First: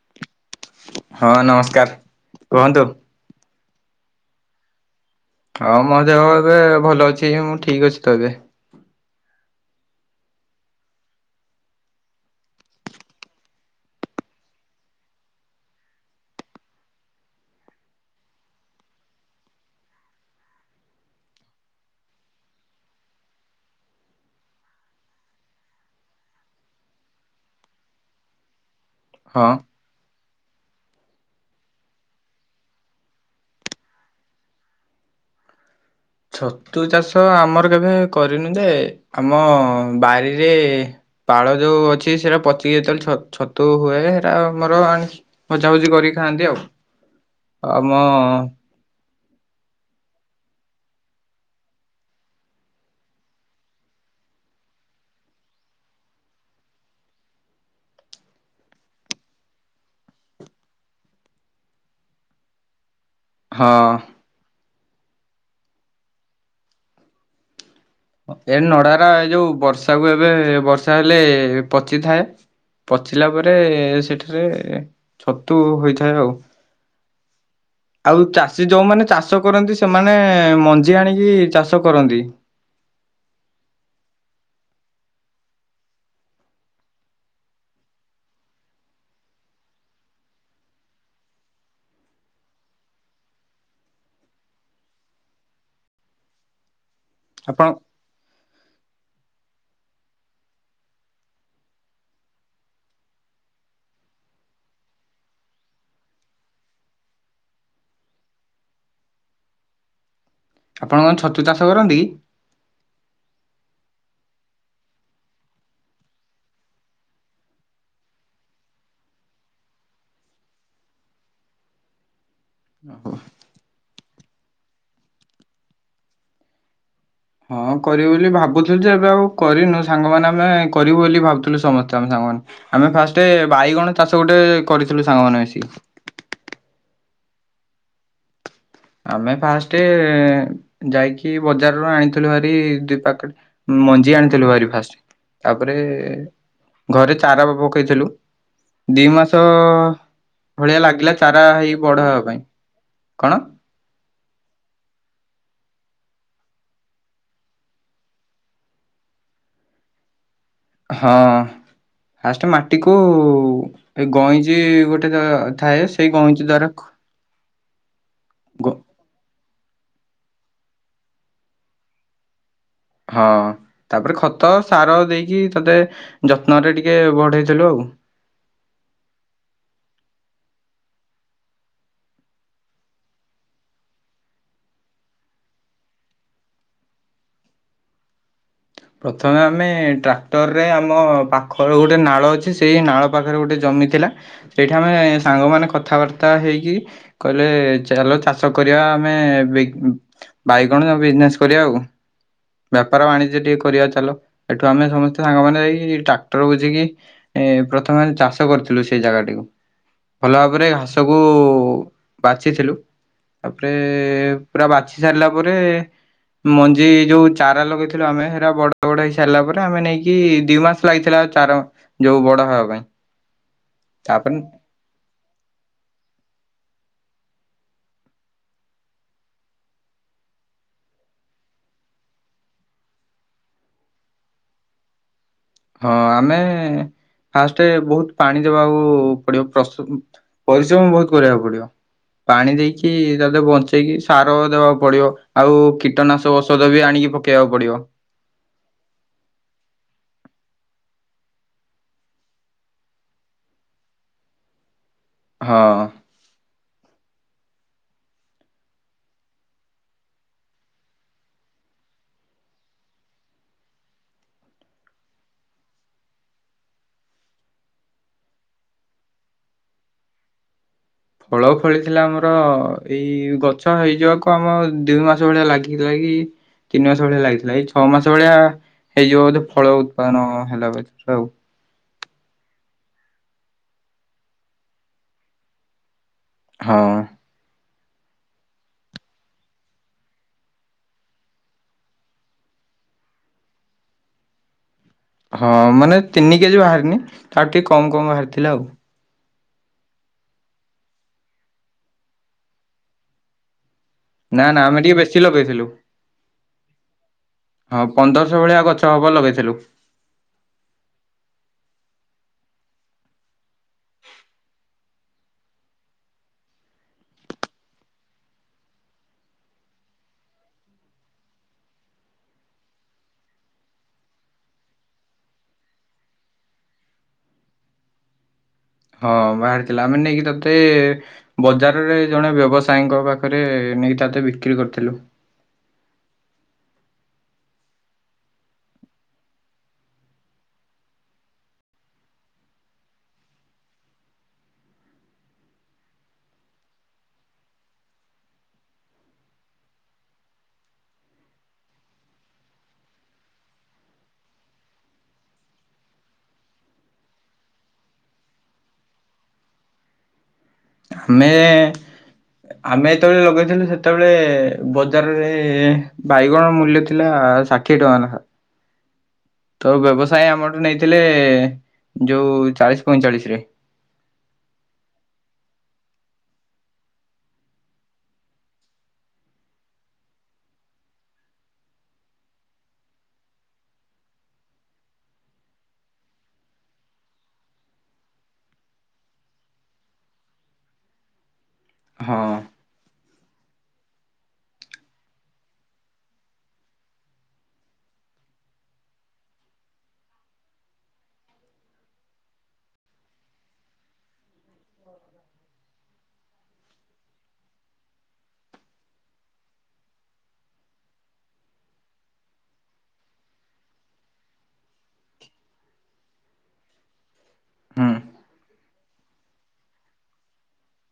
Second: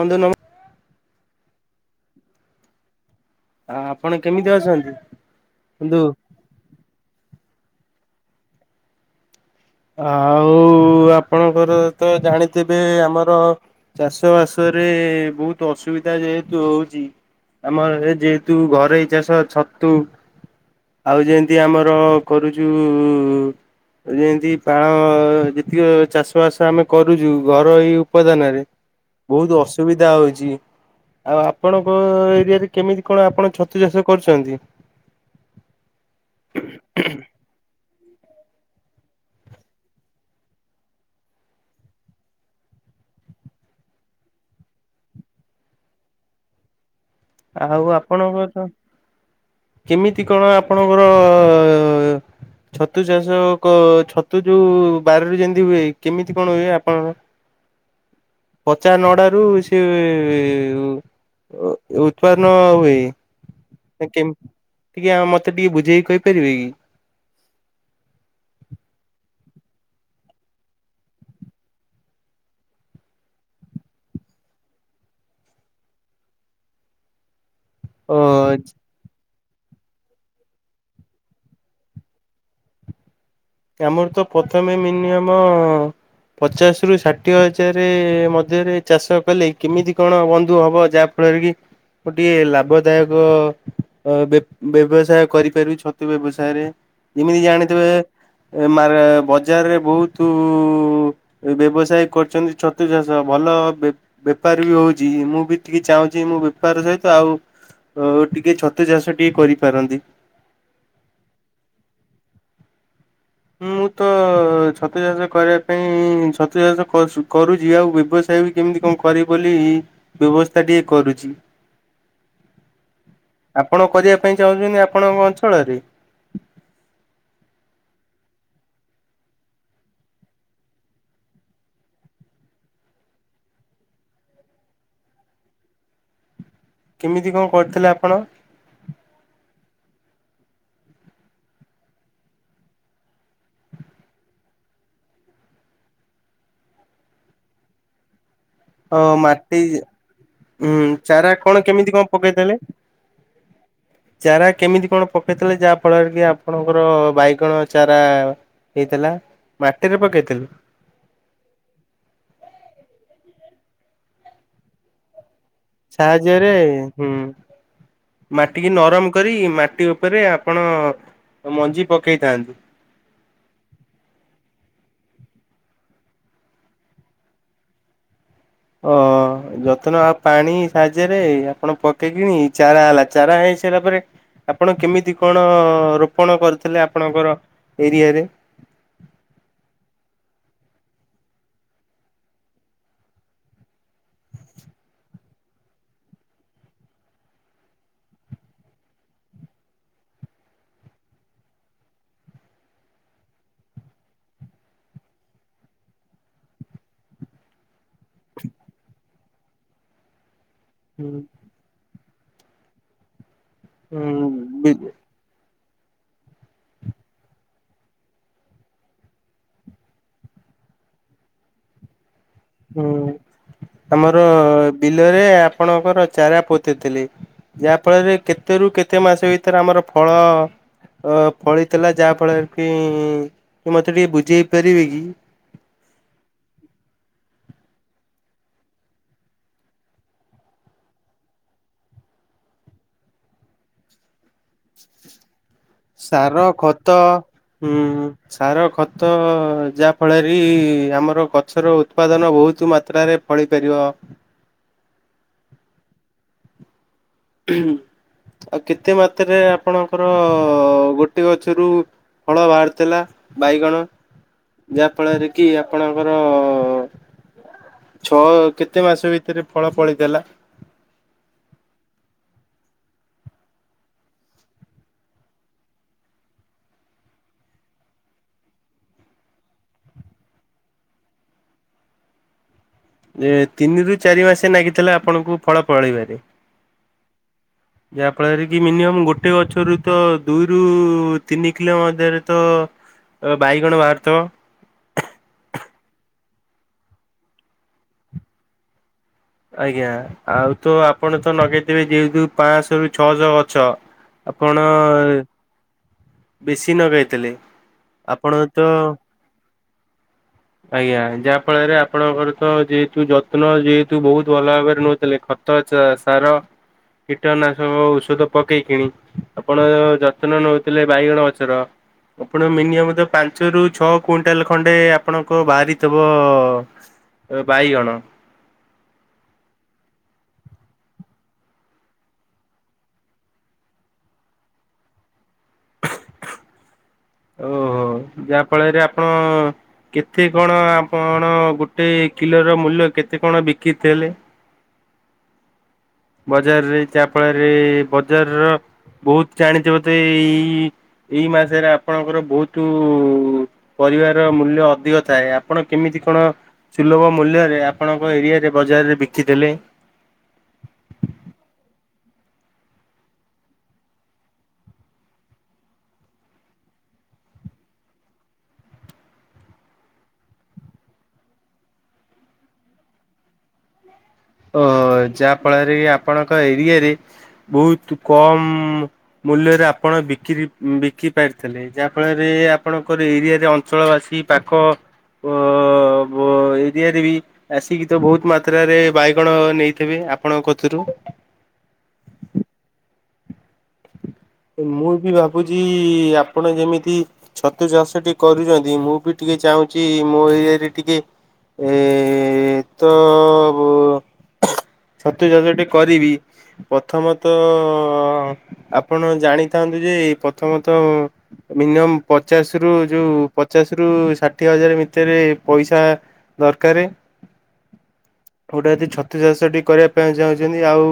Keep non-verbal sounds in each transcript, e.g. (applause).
ବନ୍ଧୁ ନମ ହଁ ନମସ୍କାର, କୁହନ୍ତୁ। ଆ ଆପଣ କେମିତି ଅଛନ୍ତି? ହଁ ମୋ ବନ୍ଧୁ? ଦେହ ଏବେ ଭଲ ଅଛି ମୁଁ ଠିକ୍ ଅଛି ତ ଏବେ। ଆଉ ଆପଣଙ୍କର ତ ଜାଣିଥିବେ ଆମର ଚାଷ ବାସ ରେ ବହୁତ ଅସୁବିଧା ଯେହେତୁ ହଉଚି। ଆମର ଏ ଯେହେତୁ ଘରୋଇ ଚାଷ ଛତୁ। ଆଉ ଯେମିତି ଆମର କରୁଛୁ ଯେମତି ତା ଅ ଯେତିକ ଚାଷ ବାସ ଆମେ କରୁଛୁ ଘରୋଇ ଉପାଦାନରେ ହଁ। ବହୁତ ଅସ ସୁବିଧା ହଉଛି। ଆଉ ଆପଣଙ୍କ ଏରିଆରେ କେମିତି କଣ ଆପଣ ଛତୁ ଚାଷ କରୁଛନ୍ତି? ଛତୁ ଚାଷ ଆମର କେବେ କରିନୁ ଯେ ଆମ ବାରିରେ ପାଳ ଯୋଉ ଅଛି ସେଟା ପଚିକି ଯେତେବେଳେ ଛ ଛତୁ ହୁଏ ସେଇଟା ଆମର ଆଣ ଭଜାଭୁଜି କରିକି ଖାଆନ୍ତି ଆଉ। ଆମ ଆଉ ଆପଣଙ୍କର ତ କେମିତି କଣ ଆପଣଙ୍କର ଛତୁ ଚାଷ କ ଛତୁ ଯୋଉ ବାରିରୁ ଯେମିତି ହୁଏ କେମିତି କଣ ହୁଏ ଆପଣଙ୍କ? (inaudible) ପଚା ନଡ଼ାରୁ ସେ ଉତ୍ପାନ ହୁଏଇ। ହଁ। କେମତି କା ମତେ ଟିକେ ବୁଝେଇକି କହିପାରିବେ କି? ଏ ନଡ଼ା ରା ଏ ଯୋଉ ବର୍ଷାକୁ ଏବେ ବର୍ଷା ହେଲେ ପଚିଥାଏ। ପଚିଲା ପରେ ସେଠାରେ ଛତୁ ହୋଇଥାଏ ଆଉ। ଆଉ ଅ ଚାଷୀ ଯୋଉମାନେ ଚାଷ କରନ୍ତି ସେମାନେ ମଞ୍ଜି ଆଣିକି ଚାଷ କରନ୍ତି। ଆମର ତ ପ୍ରଥମେ ମିନିଅମ ପଚାଶରୁ ଷାଠିଏ ହଜାର ମଧ୍ୟରେ ଚାଷ କଲେ କେମିତି କଣ ବନ୍ଧୁ ହବ ଯାହା ଫଳରେ କି ଗୋଟିଏ ଲାଭଦାୟକ ଅ ବ୍ୟବସାୟ କରିପାରିବି ଛତୁ ବ୍ୟବସାୟରେ ଯେମିତି ଆପଣ ଜାଣିଥିବେ ଏ ମା ରା ବଜାରରେ ବହୁତୁ ଏ ବ୍ୟବସାୟ କରୁଛନ୍ତି ଛତୁ ଚାଷ ଭଲ ବେ ବେପାର ବି ହଉଛି ମୁଁ ବି ଟିକେ ଚାହୁଁଛି ମୁଁ ବେପାର ସହିତ ଆଉ ଓ ଟିକେ ଛତୁ ଚାଷ ଟିକେ କରିପାରନ୍ତି। ଆପଣ କଣ ଛତୁ ଚାଷ କରନ୍ତି କି? ମୁଁ ତ ଛତୁ ଚାଷ କରିବା ପାଇଁ ଛତୁ ଚାଷ କଷୁ କରୁଛି ଆଉ ବ୍ୟବସାୟ ବି କେମିତି କଣ କରିବି ବୋଲି ବ୍ୟବସ୍ଥା ଟିକେ କରୁଛି। ଓହୋ। ଆପଣ କରିବା ପାଇଁ ଚାହୁଁଛନ୍ତି ଆପଣଙ୍କ ଅଞ୍ଚଳରେ? ହଁ କରିବୁ ବୋଲି ଭାବୁଥିଲୁ ଯେ ଏବେ ଆଉ କରିନୁ ସାଙ୍ଗମାନେ ଆମେ କରିବୁ ବୋଲି ଭାବୁଥିଲୁ ସମସ୍ତେ ଆମେ ସାଙ୍ଗମାନେ। ଆମେ ଫାଷ୍ଟେ ବାଇଗଣ ଚାଷ ଗୋଟେ କରିଥିଲୁ ସାଙ୍ଗମାନେ ମିଶିକି। କେମିତି କଣ କରିଥିଲେ ଆପଣ? ଆମେ ଫାଷ୍ଟ ଯାଇକି ବଜାରରୁ ଆଣିଥିଲୁ ହାରି ଦୁଇ ପ୍ୟାକେଟ ମଞ୍ଜି ଆଣିଥିଲୁ ଭାରି ଫାଷ୍ଟ ତାପରେ ଘରେ ଚାରା ବି ପକେଇଥିଲୁ। ଅ ଦି ମାସ ମାଟି ଅ ଉଁ ଭଳିଆ ଲାଗିଲା ଚାରା କଣ ହେଇ କେମିତି କଣ ବଡ଼ ହେବା ପାଇଁ ପକେଇଥିଲେ? କଣ? ଚାରା କେମିତି କଣ ପକେଇଥିଲେ ଯାହା ଆପଣ କି ଆପଣଙ୍କର ବାଇଗଣ ଚାରା ହେଇଥିଲା ମାଟିରେ ପକେଇଥିଲେ? ହଁ ଫାଷ୍ଟ ମାଟିକୁ ଏ ଗଇଁଚି ଗୋଟେ ଗ ଥାଏ ସେଇ କଇଂଚି ଦ୍ୱାରା ହୁଁ। ମାଟିିକି ନରମ କରିକି ମାଟି ଉପରେ ଆପଣ ମଞ୍ଜି ପକେଇଥାନ୍ତୁ। ହଁ ତାପରେ ଖତ ସାର ଦେଇକି ତତେ ଯତ୍ନରେ ଟିକେ ବଢେଇଥିଲୁ ଆଉ। ଅ ଯତ୍ନ ଆଉ ପାଣି ସାହାଯ୍ୟରେ ଆପଣ ପକେଇକିିନି ଚାରା ହେଲା ଚାରା ହେଇ ସାରିଲା ପରେ ଆପଣ କେମିତି କଣ ରୋପଣ କରିଥିଲେ ଆପଣଙ୍କର ଏରିଆରେ? ପ୍ରଥମେ ଆମେ ଟ୍ରାକ୍ଟରରେ ଆମ ପାଖର ଗୋଟେ ନାଳ ଅଛି ସେଇ ନାଳ ପାଖରେ ଗୋଟେ ଜମି ଥିଲା। ସେଇଠି ଆମେ ସାଙ୍ଗମାନେ କଥାବାର୍ତ୍ତା ହେଇକି କହିଲେ ଚାଲ ଚାଷ କରିବା ଆମେ (unintelligible) ବାଇଗଣ ବିଜନେସ କରିବା ଆଉ ବେପାର ବାଣିଜ୍ୟ ଟିକେ କରିବା ଚାଲ ଏଠୁ ଆମେ ସମସ୍ତେ ସାଙ୍ଗ ମାନେ ଯାଇକ ଟ୍ରାକ୍ଟର ବୁଝିକି ଏଁ ପ୍ରଥମେ ଚାଷ କରିଥିଲୁ ସେ ଜାଗାଟିକୁ ଭଲ ଭାବରେ ସବୁ ବାଛିଥିଲୁ ତାପରେ ହୁଁ ପୁରା ବି ବାଛି ସାରିଲା ପରେ ମଞ୍ଜି ଯୋଉ ଚାରା ଲଗେଇଥିଲୁ ଆମେ ବଡ ବଡ ହେଇ ସାରିଲା ପରେ ଆମେ ନେଇକି ଦି ମାସ ଲାଗିଥିଲା ଚାର ଯୋଉ ବଡ ହେବା ପାଇଁ ହୁଁ ଆମର ତାପରେ ବିଲରେ ଆପଣଙ୍କର ଚାରା ପୋତିଥିଲି। ଯାହା ଫଳରେ କେତେ ରୁ କେତେ ମାସ ଭିତରେ ଆମର ଫଳ ଅ ଫଳିଥିଲା ଯାହା ଫଳରେ କି ମତେ ଟିକେ ବୁଝେଇ ପାରିବେ କି? ହଁ ଆମେ ଫାଷ୍ଟେ ବହୁତ ପାଣି ଦବାକୁ ପଡିବ ପ୍ରସ୍ତୁତୁ ପରିଶ୍ରମ ବହୁତ କରିବାକୁ ପଡିବ। ପାଣି ଦେଇକି ତତେ ବଞ୍ଚେଇକି ସାର ଦେବାକୁ ପଡିବ ଆଉ କୀଟନାଶକ ସାର ଔଷଧ ବି ଖତ ଆଣିକି ପକେଇବାକୁ ହୁଁ ପଡ଼ିବ। ସାର ଖତ ଯାହାଫଳରେ ଆମର ଗଛର ଉତ୍ପାଦନ ବହୁତ ମାତ୍ରାରେ ଫଳି ପାରିବ। ହଁ। ଆଉ କେତେ ମାତ୍ରାରେ ଆପଣଙ୍କର ଗୋଟେ ଗଛରୁ (unintelligible) ଫଳ ବାହାରିଥିଲା ବାଇଗଣ ଯାହା ଫଳରେ କି ଆପଣଙ୍କର ଛଅ କେତେ ମାସ ଭିତରେ ଫଳ ଫଳିଥିଲା। ଫଳ ଫଳିଥିଲା ଆମର ଏଇ ଗଛ ହେଇଯିବାକୁ ଆମ ଦିଇ ମାସ ଭଳିଆ ଲାଗିଥିଲା କି (unintelligible) ତିନି ମାସ ଭଳିଆ ଲାଗିଥିଲା ଏଇ ଛଅ ମାସ ଭଳିଆ ହେଇଯିବ ବୋଧେ ଫଳ ଉତ୍ପାଦନ ହେଲା ବ ଆଉ। ଏ ତିନି ରୁ ଚାରି ମାସେ ଲାଗିଥିଲା ଆପଣଙ୍କୁ ଫଳ ଫଳେଇବାରେ। ହଁ। ଯାହା ଫଳରେ କି ମିନିୟମ ଗୋଟେ ଗଛରୁ ତ ଦୁଇରୁ ତିନି କିଲୋ ମଧ୍ୟରେ ତ ବାଇଗଣ ବାହାରୁଥବ। ହଁ ମାନେ ତିନି କେଜି ବାହାରିିନି ତାଠୁ ଟିକେ କମ କମ ବାହାରିଥିଲା ଆଉ। ଆଜ୍ଞା ଆଉ ତ ଆପଣ ତ ଲଗେଇଥିବେ ଯେହେତୁ ପାଞ୍ଚଶହରୁ ଛଅଶହ ଗଛ ନା ନା ଆପଣ ଆମେ ଟିକେ ବେଶୀ ଲଗେଇଥିଲୁ ବେଶୀ ନଗାଇଥିଲେ ହଁ ଆପଣ ପନ୍ଦରଶହ ଭଳିଆ ତ ଗଛ ହବ ଲଗେଇଥିଲୁ ଆଜ୍ଞା ଯାହା ଫଳରେ ଆପଣଙ୍କର ତ ଯେହେତୁ ଯତ୍ନ ଯେହେତୁ ବହୁତ ଭଲ ଭାବରେ ନଉଥିଲେ ଖତ ସାର କୀଟନାଶକ ଔଷଧ ପକେଇ କିଣି ଆପଣ ଯତ୍ନ ନେଉଥିଲେ ବାଇଗଣ ଗଛର ଆପଣ ମିନିଅମ ତ ପାଞ୍ଚରୁ ଛଅ କୁଇଣ୍ଟାଲ ଖଣ୍ଡେ ଆପଣଙ୍କ ବାହାରିିଥିବ ବାଇଗଣ ହଁ ବାହାରିଥିଲା ଆମେ ନେଇକି ତତେ ବଜାରରେ ଜଣେ ବ୍ୟବସାୟୀଙ୍କ ପାଖରେ ନେଇକି ତାତେ ବିକ୍ରି କରିଥିଲୁ। ଓହୋ ଯାହା ଫଳରେ ଆପଣ କେତେ କଣ ଆପଣ ଗୋଟେ କିଲୋର ମୂଲ୍ୟ କେତେ କଣ ବିକିଥିଲେ। ବଜାରରେ ଯାହାଫଳରେ ବଜାରର ବହୁତ ଜାଣିଥବତ ଏଇ ଏଇ ମାସରେ ଆପଣଙ୍କର ବହୁତ ପରିବାର ମୂଲ୍ୟ ଅଧିକ ଥାଏ ଆପଣ କେମିତି କଣ ସୁଲଭ ମୂଲ୍ୟରେ ଆପଣଙ୍କ ଏରିଆରେ ବଜାରରେ ବିକିଦେଲେ। ଆମେ। ଆମେ ଯେତେବେଳେ ଲଗେଇଥିଲୁ ସେତେବେଳେ ବଜାରରେ ବାଇଗଣ ମୂଲ୍ୟ ଥିଲା ଷା ଠିଏ ଟଙ୍କା ନେଖା। ତ ବ୍ୟବସାୟି ଆମଠୁ ନେଇଥିଲେ ଯୋଉ ଚାଳିଶ ପଇଁ ଚାଳିଶରେ। ଓ ହୋ ଯାହା ଫଳରେ କି ଆପଣଙ୍କ ଏରିଆରେ ବହୁତ କମ। ମୂଲ୍ୟରେ ଆପଣ ବିକ୍ରି ବିକି ପାରିଥିଲେ। ଯାହା ଫଳରେ ଆପଣଙ୍କର ଏରିଆରେ ଅଞ୍ଚଳ ବାସୀ ପାଖ। ଅ ବ ଏରିଆରେ ବି ଆସିକି ତ ବହୁତ ମାତ୍ରାରେ ବାଇ ଗଣ ନେଇଥିବେ ଆପଣ କତୁରୁ। ହଁ। ମୁଁ ବି ଭାବୁଛି ଆପଣ ଯେମିତି। ଛତୁ ଚାଷ ଟିକେ କରୁଛନ୍ତି ମୁଁ ବି ଟିକେ ଚାହୁଁଛି ମୋ ଏରିଆରେ ଟିକେ। ଏଁ ତ। ଛତୁ ଚାଷଟେ କରିବି। ପ୍ରଥମତଃ ଆପଣ ଜାଣିଥାନ୍ତୁ ଯେ ପ୍ରଥମତଃ। ମିନିଅମ ପଚାଶରୁ ଯୋଉ ପଚାଶରୁ ଷାଠିଏ ହଜାର ଭିତରେ ପଇସା। ଦରକାର ହୁଁ ଗୋଟା ଯଦି ଛତୁ ଚାଷଟି। କରିବା ପାଇଁ ଚାହୁଁଛନ୍ତି ଆଉ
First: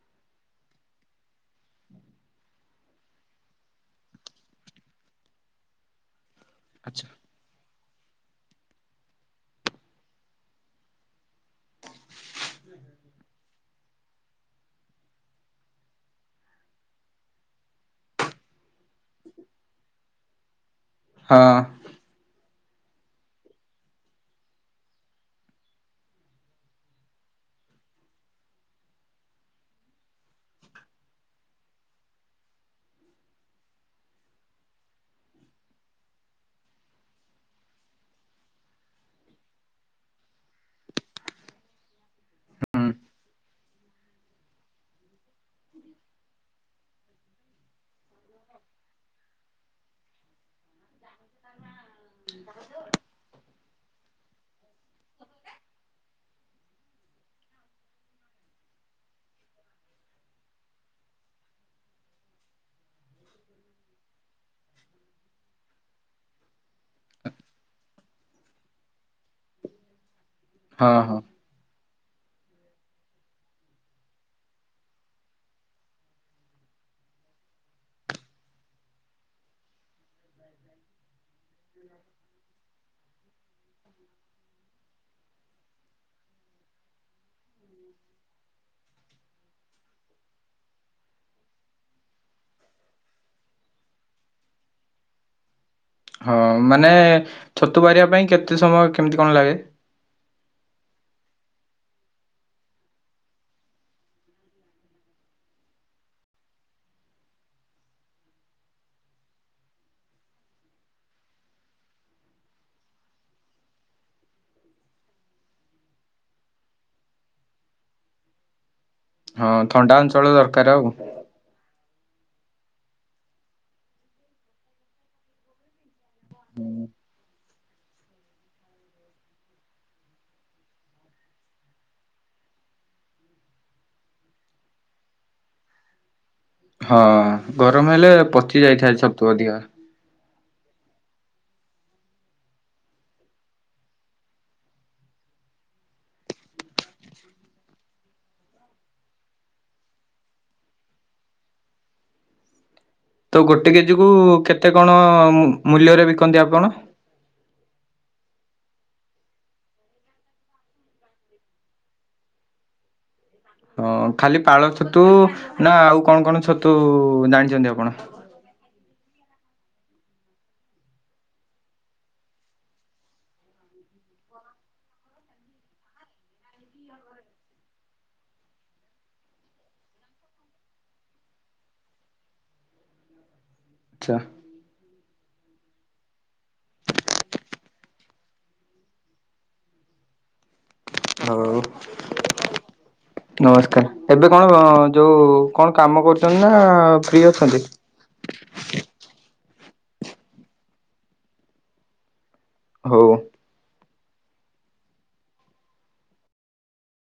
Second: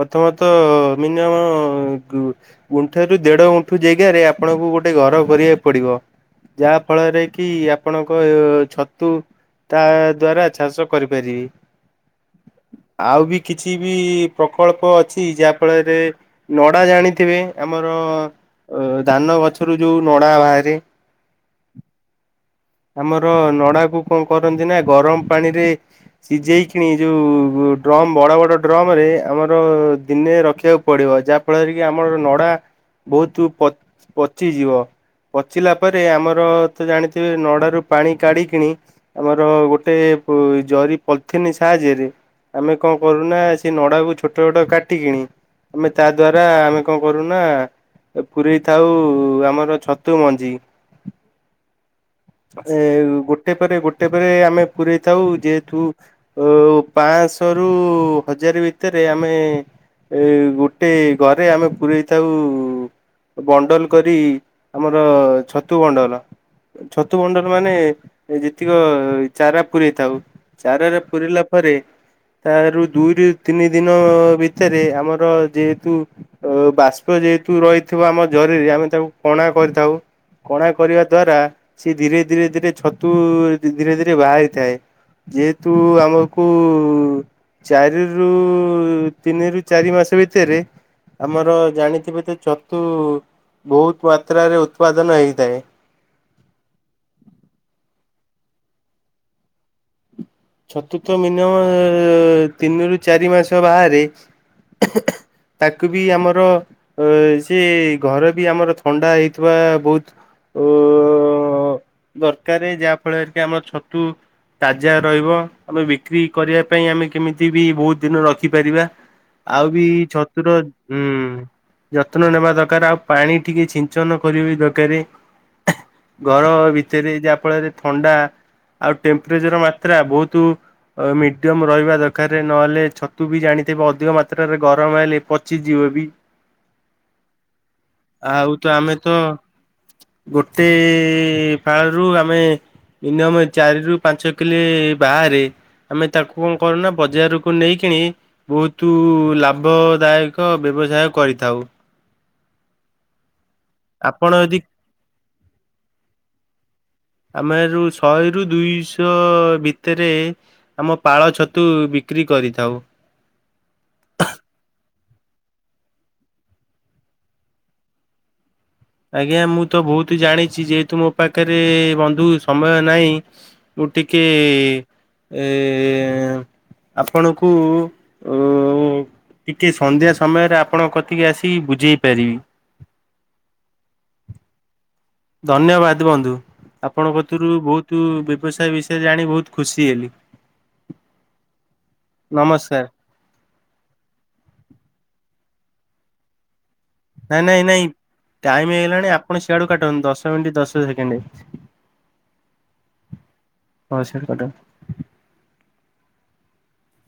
ପ୍ରଥମତଃ ମିନିଅମ ଗୁ ଗୁଣ୍ଠେ ରୁ ଦେଢ ଗୁଣ୍ଠୁ ଜେଗାରେ ଆପଣଙ୍କୁ ଗୋଟେ ଘର କରିବାକୁ ପଡିବ। ଯା ଆଚ୍ଛା ଫଳରେ କି ଆପ ଆପଣଙ୍କ ଏ ଛତୁ ତା ଦ୍ଵାରା ଚାଷ କରିପାରିବେ। ଆଉ ବି କିଛି ବି ପ୍ରକଳ୍ପ ଅଛି ଯାହା ଫଳରେ। ନଡା ଜାଣିଥିବେ ଆମର ଧାନ ଗଛରୁ ଯୋଉ ନଡା ବାହାରେ। ହଁ। ଆମର ନଡାକୁ କଣ କରନ୍ତି ନା ଗରମ ପାଣିରେ। ସିଝେଇ କିଣି ଯୋଉ ଡ୍ରମ୍ ବଡ଼ ବଡ଼ ଡ୍ରମରେ ଆମର ଦିନେ ରଖିବାକୁ ପଡ଼ିବ ଯା ଫଳରେ କି ଆମର ନଡା। ବହୁତ ପ ପଚି ଯିବ ପଚିଲା ପରେ ଆମର ତ ଜାଣିଥିବେ ନ ଡାରୁ ପାଣି କାଢିକିଣି ଆମର ଗୋଟେ ପୁ ଜରି ପଲଥିନି ସାହାଯ୍ୟରେ। ଆମେ ହୁଁ କଣ କରୁନା ସେ ନଡାକୁ ଛୋଟ ଛୋଟ କାଟିିକିଣି। ଆମେ ତା ଦ୍ଵାରା ଆମେ କଣ କରୁନା। ଏ ପୁରେଇ ଥାଉ ଆମର ଛତୁ ମଞ୍ଜି। ଏ ଗୋଟେ ପରେ ଗୋଟେ ପରେ ଆମେ ପରେଇ ଥାଉ ଯେହେତୁ। ଓ ପାଆଁଶ ରୁ ହଜାର ଭିତରେ ଆମେ। ଏ ଗୋଟେ ଘରେ ଆମେ ପୁରଇଥାଉ। ବଣ୍ଡଲ କରି ଆମର ଛତୁ ବଣ୍ଡଲ। ଛତୁ ବଣ୍ଡଳ ମାନେ ଯେତିକ ଚାରା ପୁରେଇ ଥାଉ ଚାରା ହଁ ରେ ହଁ ପୁରିଲା। ପରେ ତା ରୁ ଦୁଇ ରୁ ତିନି ଦିନ ଭିତରେ ଆମର ଯେହେତୁ। ଓ ବାଷ୍ପ ଯେହେତୁ ରହିଥିବ ଆମ ଜରିରେ ଆମେ ତାକୁ କଣା କରିଥାଉ। କଣା କରିବା ଦ୍ଵାରା ସିଏ ଧୀରେ ଧୀରେ ଧୀରେ ଛତୁ ଧୀରେ ଧୀରେ ବାହାରିଥାଏ। ଯେହେତୁ ଆମକୁ। ଚାରି ରୁ ତିନି ରୁ ଚାରି ମାସ ଭିତରେ। ଆମର ଜାଣିଥିବେ ତ ଛତୁ ବହୁତ ମାତ୍ରାରେ ଉତ୍ପାଦନ ହେଇଥାଏ। ହଁ ମାନେ ଛତୁ ବାହାରିବା ପାଇଁ କେତେ ସମୟ କେମିତି କଣ ଲାଗେ। ଛତୁ ତ ମିନିଅମ ତିନିରୁୁ ଚାରି ମାସ ବାହାରେ। ତାକୁ ବି ଆମର ସିଏ ଘର ବି ଆମର ଥଣ୍ଡା ହେଇଥିବା ବହୁତ। ଓ ଦରକାର ଯାହା ଫଳରେ କି ଆମର ଛତୁ ତାଜା। ରହିବ ଆମେ ବିକ୍ରି କରିବା ପାଇଁ ଆମେ କେମିତି ବି ବହୁତ ଦିନ ରଖିପାରିବା। ହଁ ଆଉ ବି ଥଣ୍ଡା ଅଞ୍ଚଳ ଛତୁର ଦରକାର ଆଉ ଉଁ। ଯତ୍ନ ନେବା ଦକାର ଆଉ ପାଣି ଟିକେ ଛିଞ୍ଚନ କରିବା ବି ଦକାରେ। ଗରମ ଭିତରେ ଯଦି ଆପଣ ଯଦି ଥଣ୍ଡା ଆଉ ଟେମ୍ପରେଚର ମା ତ୍ରା ବହୁତୁ ମିଡିୟମ ରହିବା ଦରକାର, ନହେଲେ ଛତୁ ବି ଜାଣିଥିବ ଅଧିକ ମାତ୍ରାରେ ଗରମ ହେଲେ ପଚିଯିବ ବି। ହଁ ଗରମ ହେଲେ ଆଉ ପଚି ତ ଆମେ ଯାଇଥାଏ ତ ଛତୁ ଅଧିକା। ଗୋଟେ ଫାଳରୁ ଆମେ ମିନିୟମ ଚାରିରୁ ପାଞ୍ଚ କିଲେ ବାହାରେ, ଆମେ ତାକୁ କଣ କରୁନା ବଜାରକୁ ନେଇକିରି ବହୁତୁ ଲାଭଦାୟକ ବ୍ୟବସାୟ କରିଥାଉ। ତ ଗୋଟେ କେଜିକୁ ଆପଣ ଯଦି କେତେ କଣ ମୂ-ମୂଲ୍ୟରେ ବିକନ୍ତି ଆପଣ? ଆମ ହେରୁ ଶହେରୁ ଦୁଇଶ (unintelligible) ଭିତରେ ଆମ ପାଳ ଛତୁ ବିକ୍ରି କରିଥାଉ। ହଁ ଖାଲି ପାଳ ଛତୁ ନା ଆଉ କଣ କଣ ଛତୁ ଜାଣିଛନ୍ତି ଆପଣ? ଆଜ୍ଞା ମୁଁ ତ ବହୁତୁ ଜାଣିଚି, ଯେହେତୁ ମୋ ପାଖରେ ବନ୍ଧୁ ସମୟ ନାହିଁ ଫୁଟିକି ଏ ଆପଣଙ୍କୁ (unintelligible) ଟିକେ ସନ୍ଧ୍ୟା ସମୟରେ ଆପଣଙ୍କ କତିକି ଆସିକି ବୁଝେଇ ପାରିବି। (unintelligible) ଧନ୍ୟବାଦ ବନ୍ଧୁ। ଆପଣଙ୍କ କତିରୁ ବହୁତୁ ବ୍ୟବସାୟ ବିଷୟରେ ଜାଣି ବହୁତ ଖୁସି ହେଲି। ଆଉ। ନମସ୍କାର। ନମସ୍କାର। ଏବେ କଣ ଯୋଉ କଣ କାମ କରୁଛନ୍ତି ନା ଫ୍ରି ନାଇଁ ଅଛନ୍ତି? ନାଇଁ ନାଇଁ ଟାଇମ ହେଇଗଲାଣି ଆପଣ ସିଆଡୁ କାଟନ୍ତୁ, ଦଶ ମିନିଟ ଦଶ ସେକେଣ୍ଡେ। ହଉ। ହଁ ସିଆଡୁ କାଟନ୍ତୁ।